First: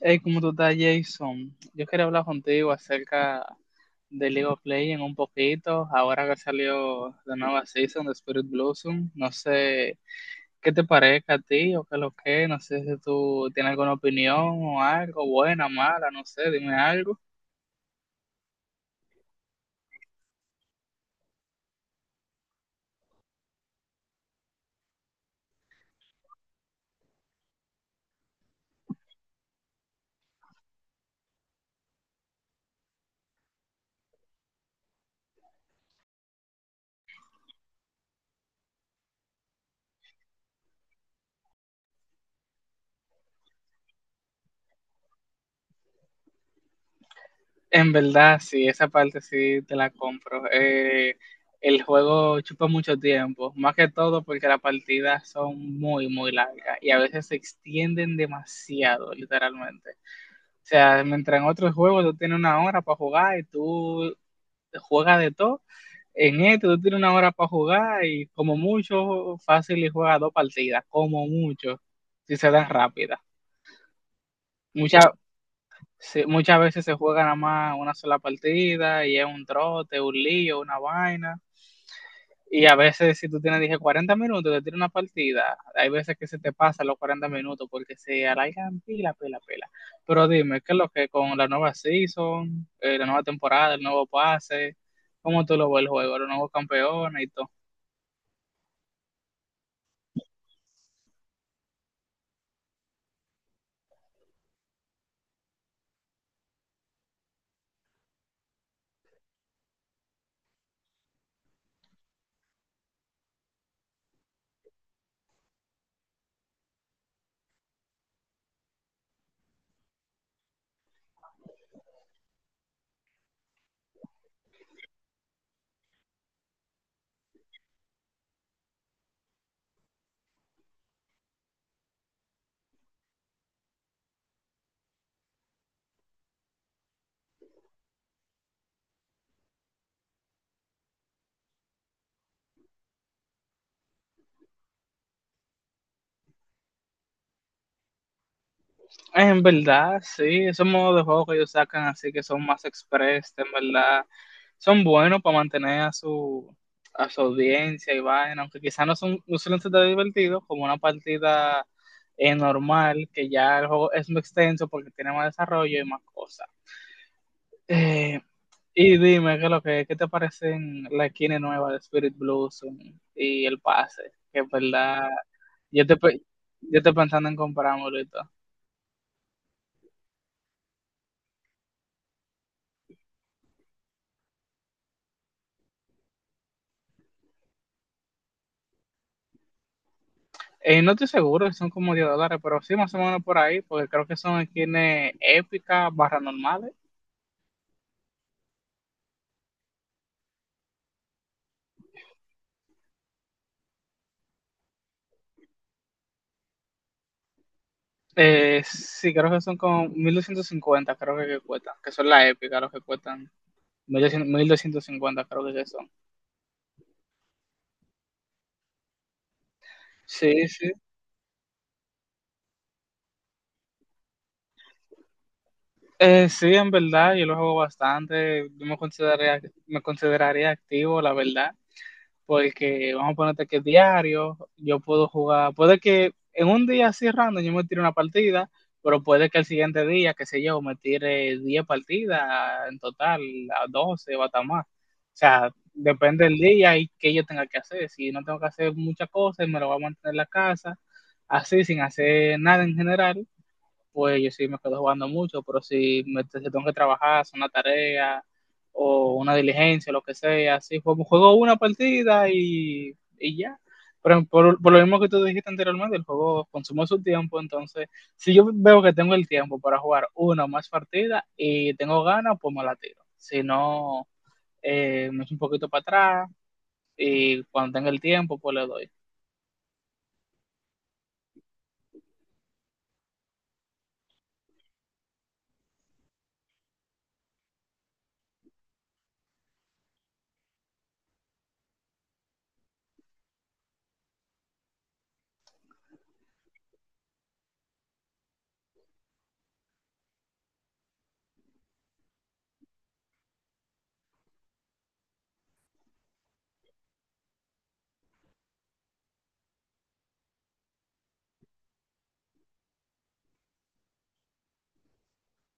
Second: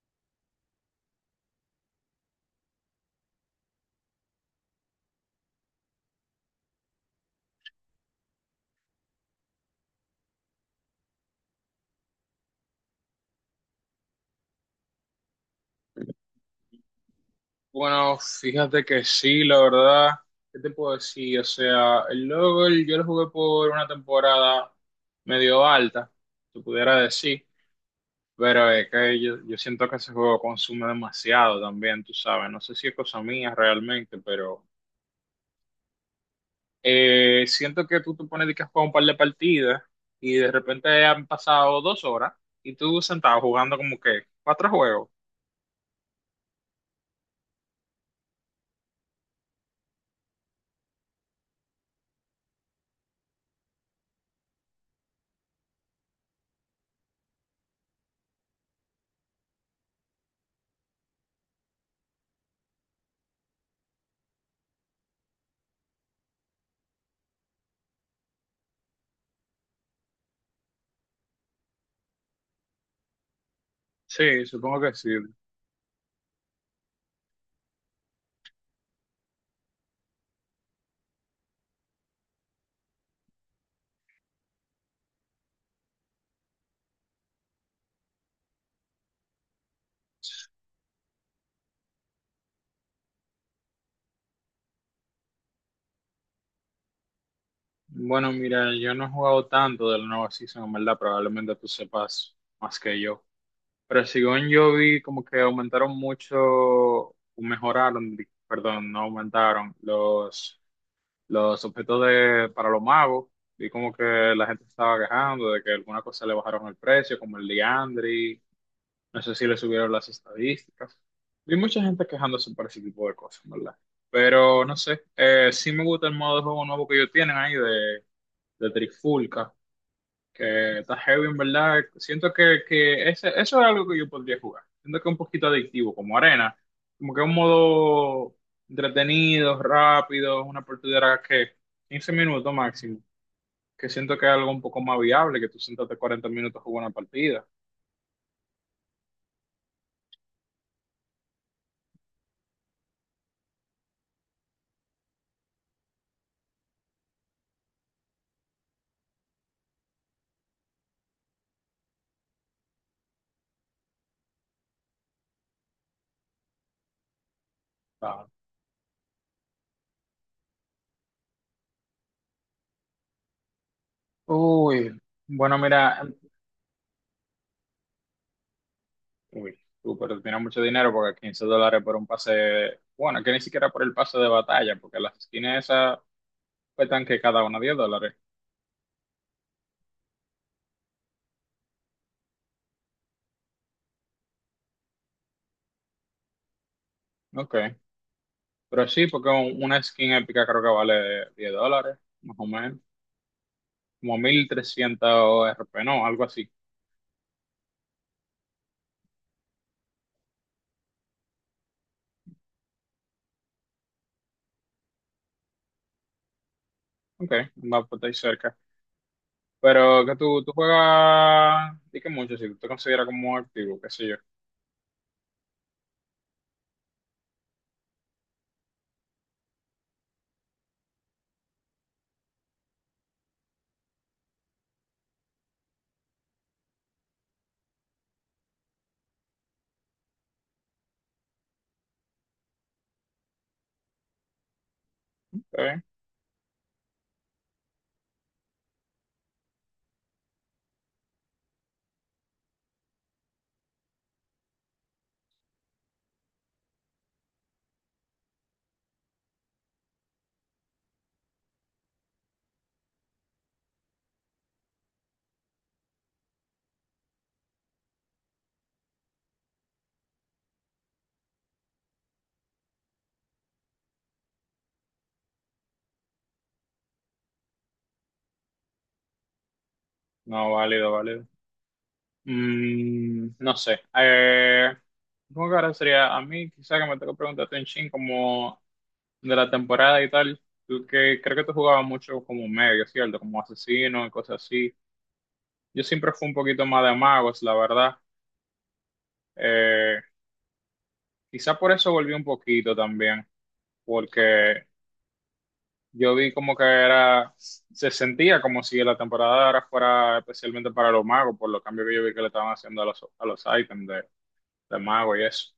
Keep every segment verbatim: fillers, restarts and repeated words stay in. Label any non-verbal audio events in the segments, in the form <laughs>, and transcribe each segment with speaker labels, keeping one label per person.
Speaker 1: Hey, ¿cómo tú estás, Jason? Yo quería hablar contigo acerca de League of Legends un poquito, ahora que salió la nueva season de Spirit Blossom. No sé qué te parezca a ti o qué es lo que, no sé si tú tienes alguna opinión o algo, buena, mala, no sé, dime algo.
Speaker 2: Bueno, fíjate que sí, la verdad, ¿qué te puedo decir? O sea, el LOL yo lo jugué por una temporada medio alta, se pudiera decir, pero es que yo, yo siento que ese juego consume demasiado también, tú sabes, no sé si es cosa mía realmente, pero eh, siento que tú te pones de que a jugar un par de partidas y de repente han pasado dos horas y tú sentado jugando como que cuatro juegos.
Speaker 1: En verdad, sí, esa parte sí te la compro. Eh, el juego chupa mucho tiempo, más que todo porque las partidas son muy, muy largas y a veces se extienden demasiado, literalmente. O sea, mientras en otros juegos tú tienes una hora para jugar y tú juegas de todo, en este tú tienes una hora para jugar y como mucho, fácil y juegas dos partidas, como mucho, si se dan rápidas.
Speaker 2: Sí, supongo que
Speaker 1: Muchas,
Speaker 2: sí.
Speaker 1: se- Muchas veces se juega nada más una sola partida y es un trote, un lío, una vaina. Y a veces, si tú tienes, dije, cuarenta minutos, te tira una partida. Hay veces que se te pasan los cuarenta minutos porque se alargan pila, pila, pila. Pero dime, ¿qué es lo que con la nueva season, eh, la nueva temporada, el nuevo pase? ¿Cómo tú lo ves el juego? ¿Los nuevos campeones y todo?
Speaker 2: Bueno, mira, yo no he jugado tanto de la nueva season, en verdad, probablemente tú sepas más que yo. Pero según yo vi, como que aumentaron mucho, o mejoraron, di- perdón, no aumentaron los, los objetos de, para los magos. Vi como que la gente estaba quejando de que alguna cosa le bajaron el precio, como el Liandry, no sé si le subieron las estadísticas. Vi mucha gente quejándose por ese tipo de cosas, ¿en verdad? Pero no sé, eh, sí me gusta el modo de juego nuevo que ellos tienen ahí de Trifulca, que está heavy en verdad. Siento que, que ese, eso es algo que yo podría jugar. Siento que es un poquito adictivo, como arena. Como que es un modo entretenido, rápido, una partida que quince minutos máximo. Que siento que es algo un poco más viable, que tú sentarte cuarenta minutos a jugar una partida.
Speaker 1: En verdad, sí, esos modos de juego que ellos sacan así que son más express, en verdad, son buenos para mantener a su, a su audiencia y vaina, aunque quizás no son no suelen ser tan divertidos como una partida eh, normal, que ya el juego es muy extenso porque tiene más desarrollo y más cosas. Eh,
Speaker 2: Ah.
Speaker 1: y dime, ¿qué, es lo que, qué te parecen la esquina nueva de Spirit Blossom y el pase? Que en
Speaker 2: Uy,
Speaker 1: verdad,
Speaker 2: bueno,
Speaker 1: yo te,
Speaker 2: mira,
Speaker 1: pe- yo estoy pensando en comprármelo y todo.
Speaker 2: uy, tú, pero tienes mucho dinero porque quince dólares por un pase, bueno, que ni siquiera por el pase de batalla, porque las esquinas esas cuestan que cada una diez dólares.
Speaker 1: Eh, no estoy seguro, si son como diez dólares, pero sí, más o menos por ahí, porque creo que son esquinas épicas, barra normales.
Speaker 2: Ok. Pero sí, porque un- una skin épica creo que vale diez dólares, más o menos. Como mil trescientos R P, no, algo así.
Speaker 1: Eh, sí, creo que son como mil doscientos cincuenta creo que, que cuestan, que son las épicas, los que cuestan mil doscientos mil doscientos cincuenta creo que, que son.
Speaker 2: Ok, va por ahí cerca. Pero que tú,
Speaker 1: Sí,
Speaker 2: tú
Speaker 1: sí.
Speaker 2: juegas, di que mucho, si tú te consideras como activo, qué sé yo.
Speaker 1: Eh, sí, en verdad, yo lo juego bastante, yo me consideraría, me consideraría activo, la verdad. Porque vamos a ponerte que diario, yo puedo jugar, puede que en un día así random yo me tire una partida, pero puede que el siguiente día, qué sé yo, me tire diez partidas en total, a doce o hasta más. O sea,
Speaker 2: ¿Está
Speaker 1: depende del día y qué yo tenga que hacer. Si no tengo que hacer muchas cosas, me lo voy a mantener en la casa, así, sin hacer nada en general, pues yo sí me quedo jugando mucho, pero si, me, si tengo que trabajar, hacer una tarea o una diligencia, lo que sea, sí, juego, juego una partida y, y ya. Pero por, por, lo mismo que tú dijiste anteriormente, el juego consume su tiempo, entonces si yo veo que tengo el tiempo para jugar una o más partidas y tengo ganas, pues me la tiro. Si no, eh, me echo un poquito para atrás y cuando tenga el tiempo, pues le doy.
Speaker 2: No, válido, válido. Mm, no sé. Eh, supongo que ahora sería a mí, quizá que me tengo que preguntarte un chin como de la temporada y tal. Tú que creo que tú jugabas mucho como medio, ¿cierto? Como asesino y cosas así. Yo siempre fui un poquito más de magos, la verdad. Eh, quizá por eso volví un poquito también, porque yo vi como que era, se sentía como si la temporada de ahora fuera especialmente para los magos, por los cambios que yo vi que le estaban haciendo a los, a los ítems de, de mago y eso.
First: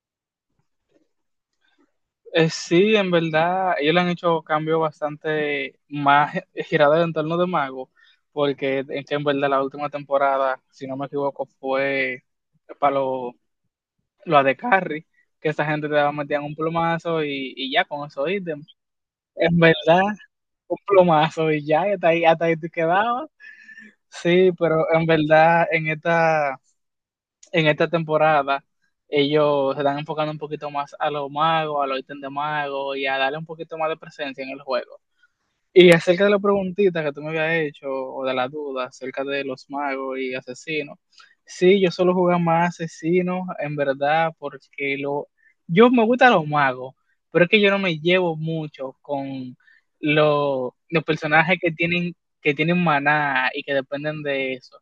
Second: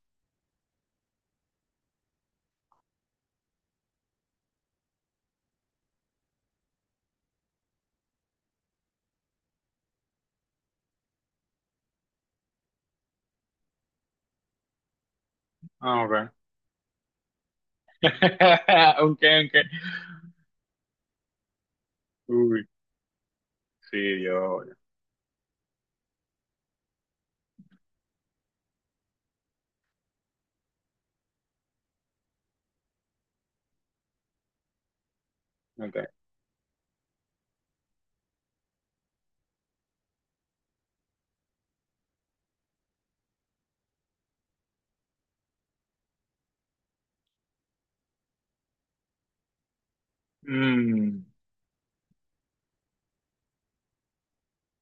Speaker 1: Eh, sí, en verdad, ellos le han hecho cambios bastante más girados en torno de Mago, porque en, que en verdad la última temporada, si no me equivoco, fue para los lo de Carrie, que esa gente
Speaker 2: Ah,
Speaker 1: te
Speaker 2: ok.
Speaker 1: metían un plomazo y, y ya con eso ítem.
Speaker 2: <laughs> Ok, ok.
Speaker 1: En verdad, un plomazo y ya, y hasta ahí, hasta ahí
Speaker 2: Uy,
Speaker 1: te quedabas.
Speaker 2: sí,
Speaker 1: Sí,
Speaker 2: yo.
Speaker 1: pero en verdad, en esta en esta temporada ellos se están enfocando un poquito más a los magos, a los ítems de magos y a darle un poquito más de presencia en el juego. Y
Speaker 2: Ok.
Speaker 1: acerca de la preguntita que tú me habías hecho, o de la duda acerca de los magos y asesinos, sí, yo solo jugaba más asesinos, en verdad, porque lo, yo me gustan los magos, pero es que yo no me llevo mucho con lo- los
Speaker 2: Mm.
Speaker 1: personajes que tienen, que tienen maná y que dependen de eso.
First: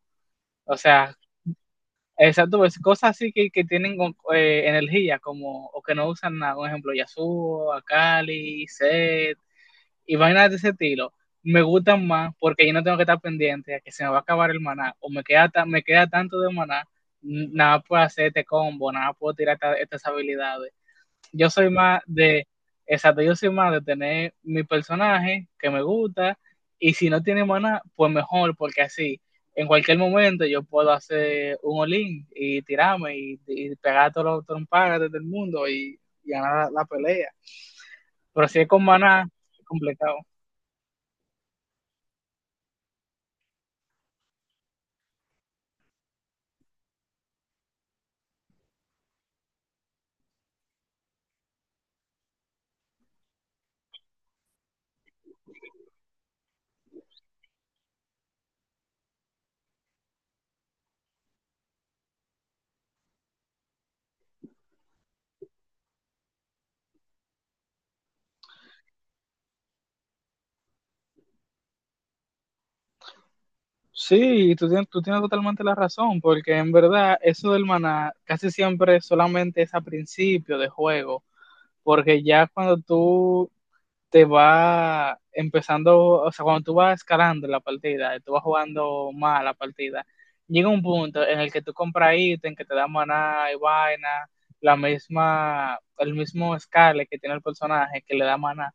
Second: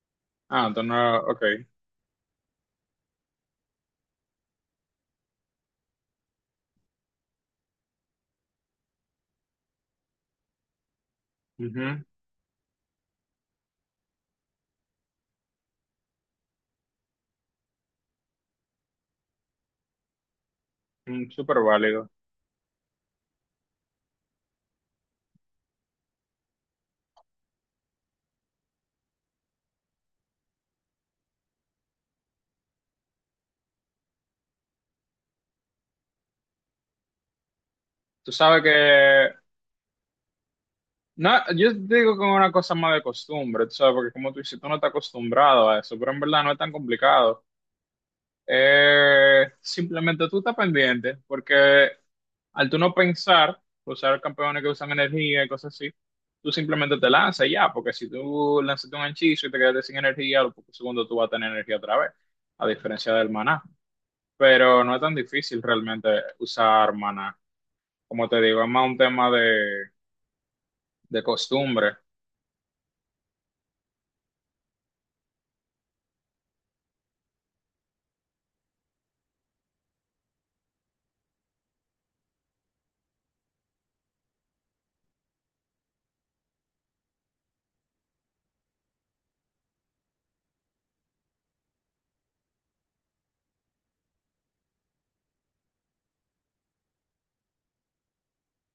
Speaker 2: Ah,
Speaker 1: O
Speaker 2: entonces,
Speaker 1: sea,
Speaker 2: no, ok.
Speaker 1: exacto, pues cosas así que, que tienen con- eh, energía, como, o que no usan nada, por ejemplo, Yasuo, Akali, Zed, y vainas de ese estilo, me
Speaker 2: Ujú.
Speaker 1: gustan más porque yo no tengo que estar pendiente a que se me va a acabar el maná, o me queda, ta- me queda tanto de maná, n- nada puedo hacer este combo, nada puedo tirar esta- estas habilidades.
Speaker 2: Mm,
Speaker 1: Yo
Speaker 2: súper
Speaker 1: soy más
Speaker 2: válido.
Speaker 1: de, Exacto, yo soy más de tener mi personaje que me gusta y si no tiene maná, pues mejor, porque así en cualquier momento yo puedo hacer un olín y tirarme y, y pegar a todos los trompagas del mundo y, y ganar la, la, pelea.
Speaker 2: Tú
Speaker 1: Pero si
Speaker 2: sabes
Speaker 1: es con maná,
Speaker 2: que
Speaker 1: es complicado.
Speaker 2: no, yo te digo que es una cosa más de costumbre, tú sabes, porque como tú dices, tú no estás acostumbrado a eso, pero en verdad no es tan complicado. Eh, simplemente tú estás pendiente, porque al tú no pensar, usar campeones que usan energía y cosas así, tú simplemente te lanzas y ya, porque si tú lanzas un hechizo y te quedaste sin energía, a los pocos segundos tú vas a tener energía otra vez, a diferencia del maná. Pero no es tan difícil realmente usar maná. Como te digo, es más un tema de, de costumbre.
Speaker 1: Sí, tú tienes, tú tienes totalmente la razón, porque en verdad eso del maná casi siempre solamente es a principio de juego, porque ya cuando tú te va empezando, o sea, cuando tú vas escalando la partida, tú vas jugando más la partida, llega un punto en el que tú compras ítem que te da maná y vaina, la misma, el mismo Scarlet que tiene el personaje que le da maná,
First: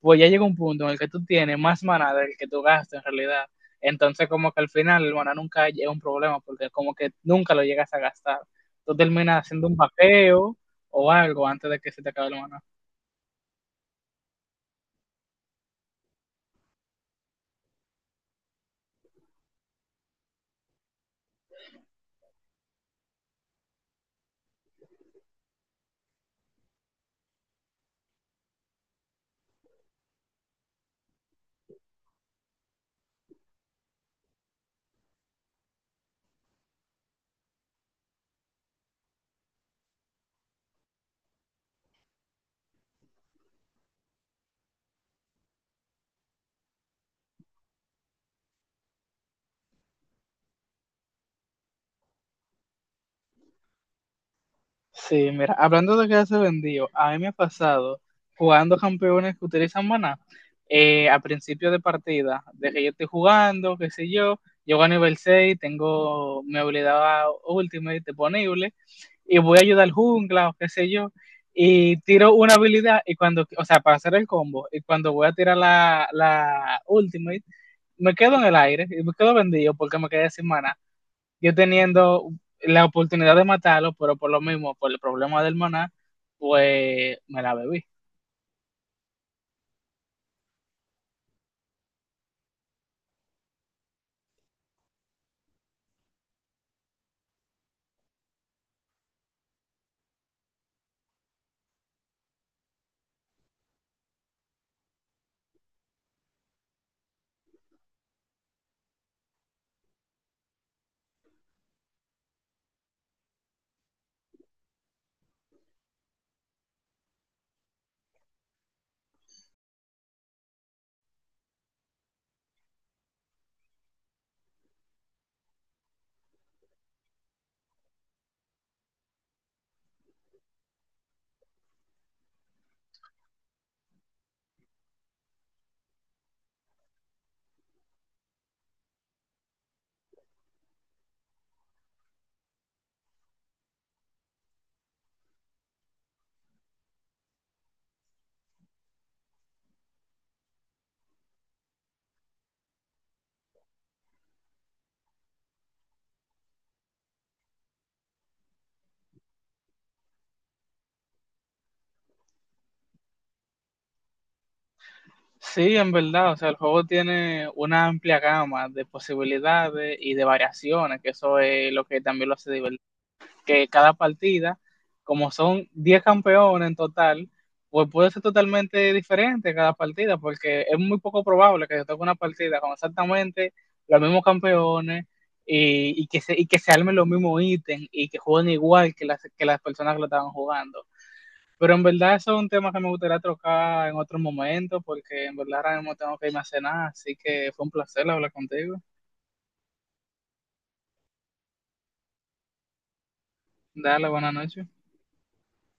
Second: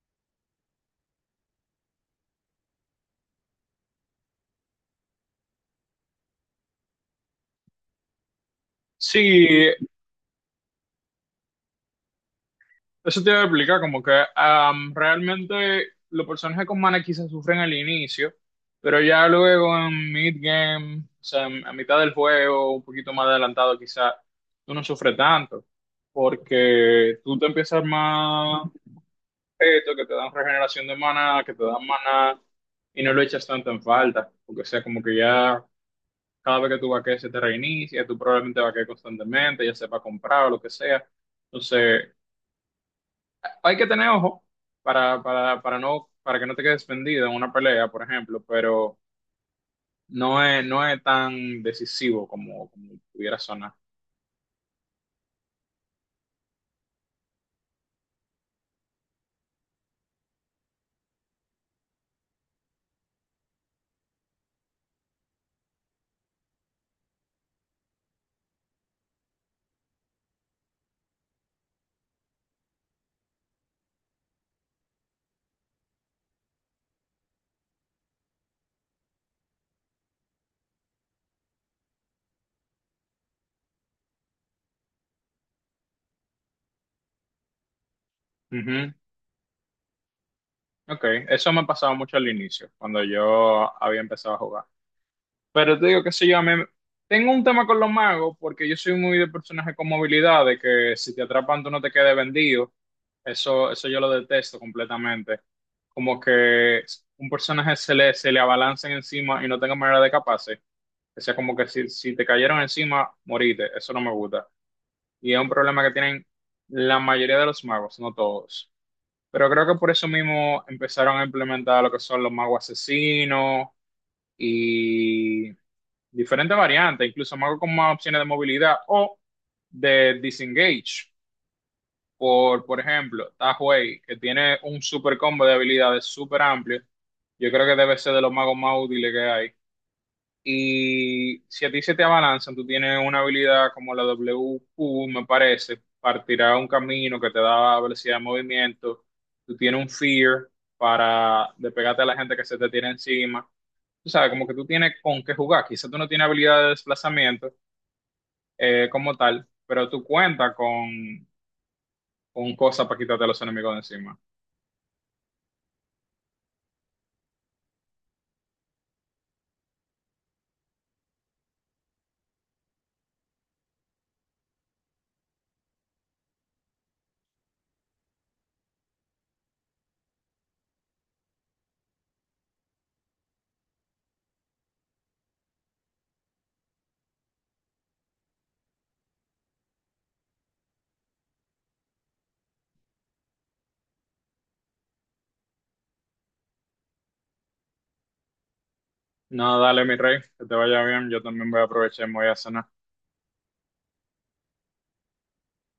Speaker 1: pues ya llega un punto en el que tú tienes más maná del que tú gastas en realidad. Entonces como que al final el maná nunca es un problema porque como que nunca lo llegas a gastar. Tú terminas
Speaker 2: Sí,
Speaker 1: haciendo un vaqueo o algo antes de que se te acabe el maná.
Speaker 2: eso te iba a explicar, como que am, realmente los personajes con mana quizás sufren al inicio, pero ya luego en mid-game, o sea, en- a mitad del juego, un poquito más adelantado quizás, tú no sufres tanto, porque tú te empiezas a armar objetos que te dan regeneración de mana, que te dan mana, y no lo echas tanto en falta, porque o sea, como que ya cada vez que tú vaquees se te reinicia, tú probablemente vaquees constantemente, ya sepa comprar o lo que sea. Entonces, hay que tener ojo para, para, para no, para que no te quedes vendido en una pelea, por ejemplo, pero no es, no es tan decisivo como, como pudiera sonar.
Speaker 1: Sí, mira, hablando de quedarse vendido, a mí me ha pasado jugando campeones que utilizan maná. Eh, a principio de partida, de que yo estoy jugando, qué sé yo, llego a nivel seis, tengo mi habilidad Ultimate disponible y voy a ayudar al jungla o qué sé yo, y tiro una habilidad y cuando, o sea, para hacer el combo, y cuando voy a tirar la, la Ultimate, me quedo en el aire y me quedo vendido porque me quedé sin maná yo teniendo la oportunidad de matarlo, pero por lo mismo, por el problema del maná, pues me la bebí.
Speaker 2: Ujú. Ok, eso me ha pasado mucho al inicio, cuando yo había empezado a jugar. Pero te digo, qué sé yo, a mí me- tengo un tema con los magos porque yo soy muy de personaje con movilidad, de que si te atrapan tú no te quedes vendido. Eso, eso yo lo detesto completamente. Como que un personaje se le, se le abalancen encima y no tenga manera de escaparse. O sea, como que si, si te cayeron encima, moriste. Eso no me gusta. Y es un problema que tienen la mayoría de los magos, no todos. Pero creo que por eso mismo empezaron a implementar lo que son los magos asesinos y diferentes variantes, incluso más con más opciones de movilidad o de disengage. Por, por ejemplo, Tahuey, que tiene un super combo de habilidades super amplio. Yo creo que debe ser de los magos más útiles que hay. Y si a ti se te abalanzan, tú tienes una habilidad como la W Q, me parece, partirá un camino que te da velocidad de movimiento. Tú tienes un fear para despegarte a la gente que se te tiene encima. Tú sabes, como que tú tienes con qué jugar. Quizás tú no tienes habilidad de desplazamiento eh, como tal, pero tú cuentas con, con cosas para quitarte a los enemigos de encima.
Speaker 1: Sí, en verdad, o sea, el juego tiene una amplia gama de posibilidades y de variaciones, que eso es lo que también lo hace divertido. Que cada partida, como son diez campeones en total, pues puede ser totalmente diferente cada partida, porque es muy poco probable que se toque una partida con exactamente los mismos campeones y, y que, se, y que se armen los mismos ítems y que jueguen igual que las, que las personas que lo estaban jugando. Pero en verdad eso es un tema que me gustaría tocar en otro momento, porque en verdad ahora mismo tengo que irme a cenar, así que fue un placer hablar contigo.
Speaker 2: No, dale, mi rey, que te vaya bien. Yo también voy a aprovechar y me voy a cenar.
Speaker 1: Dale, buenas noches.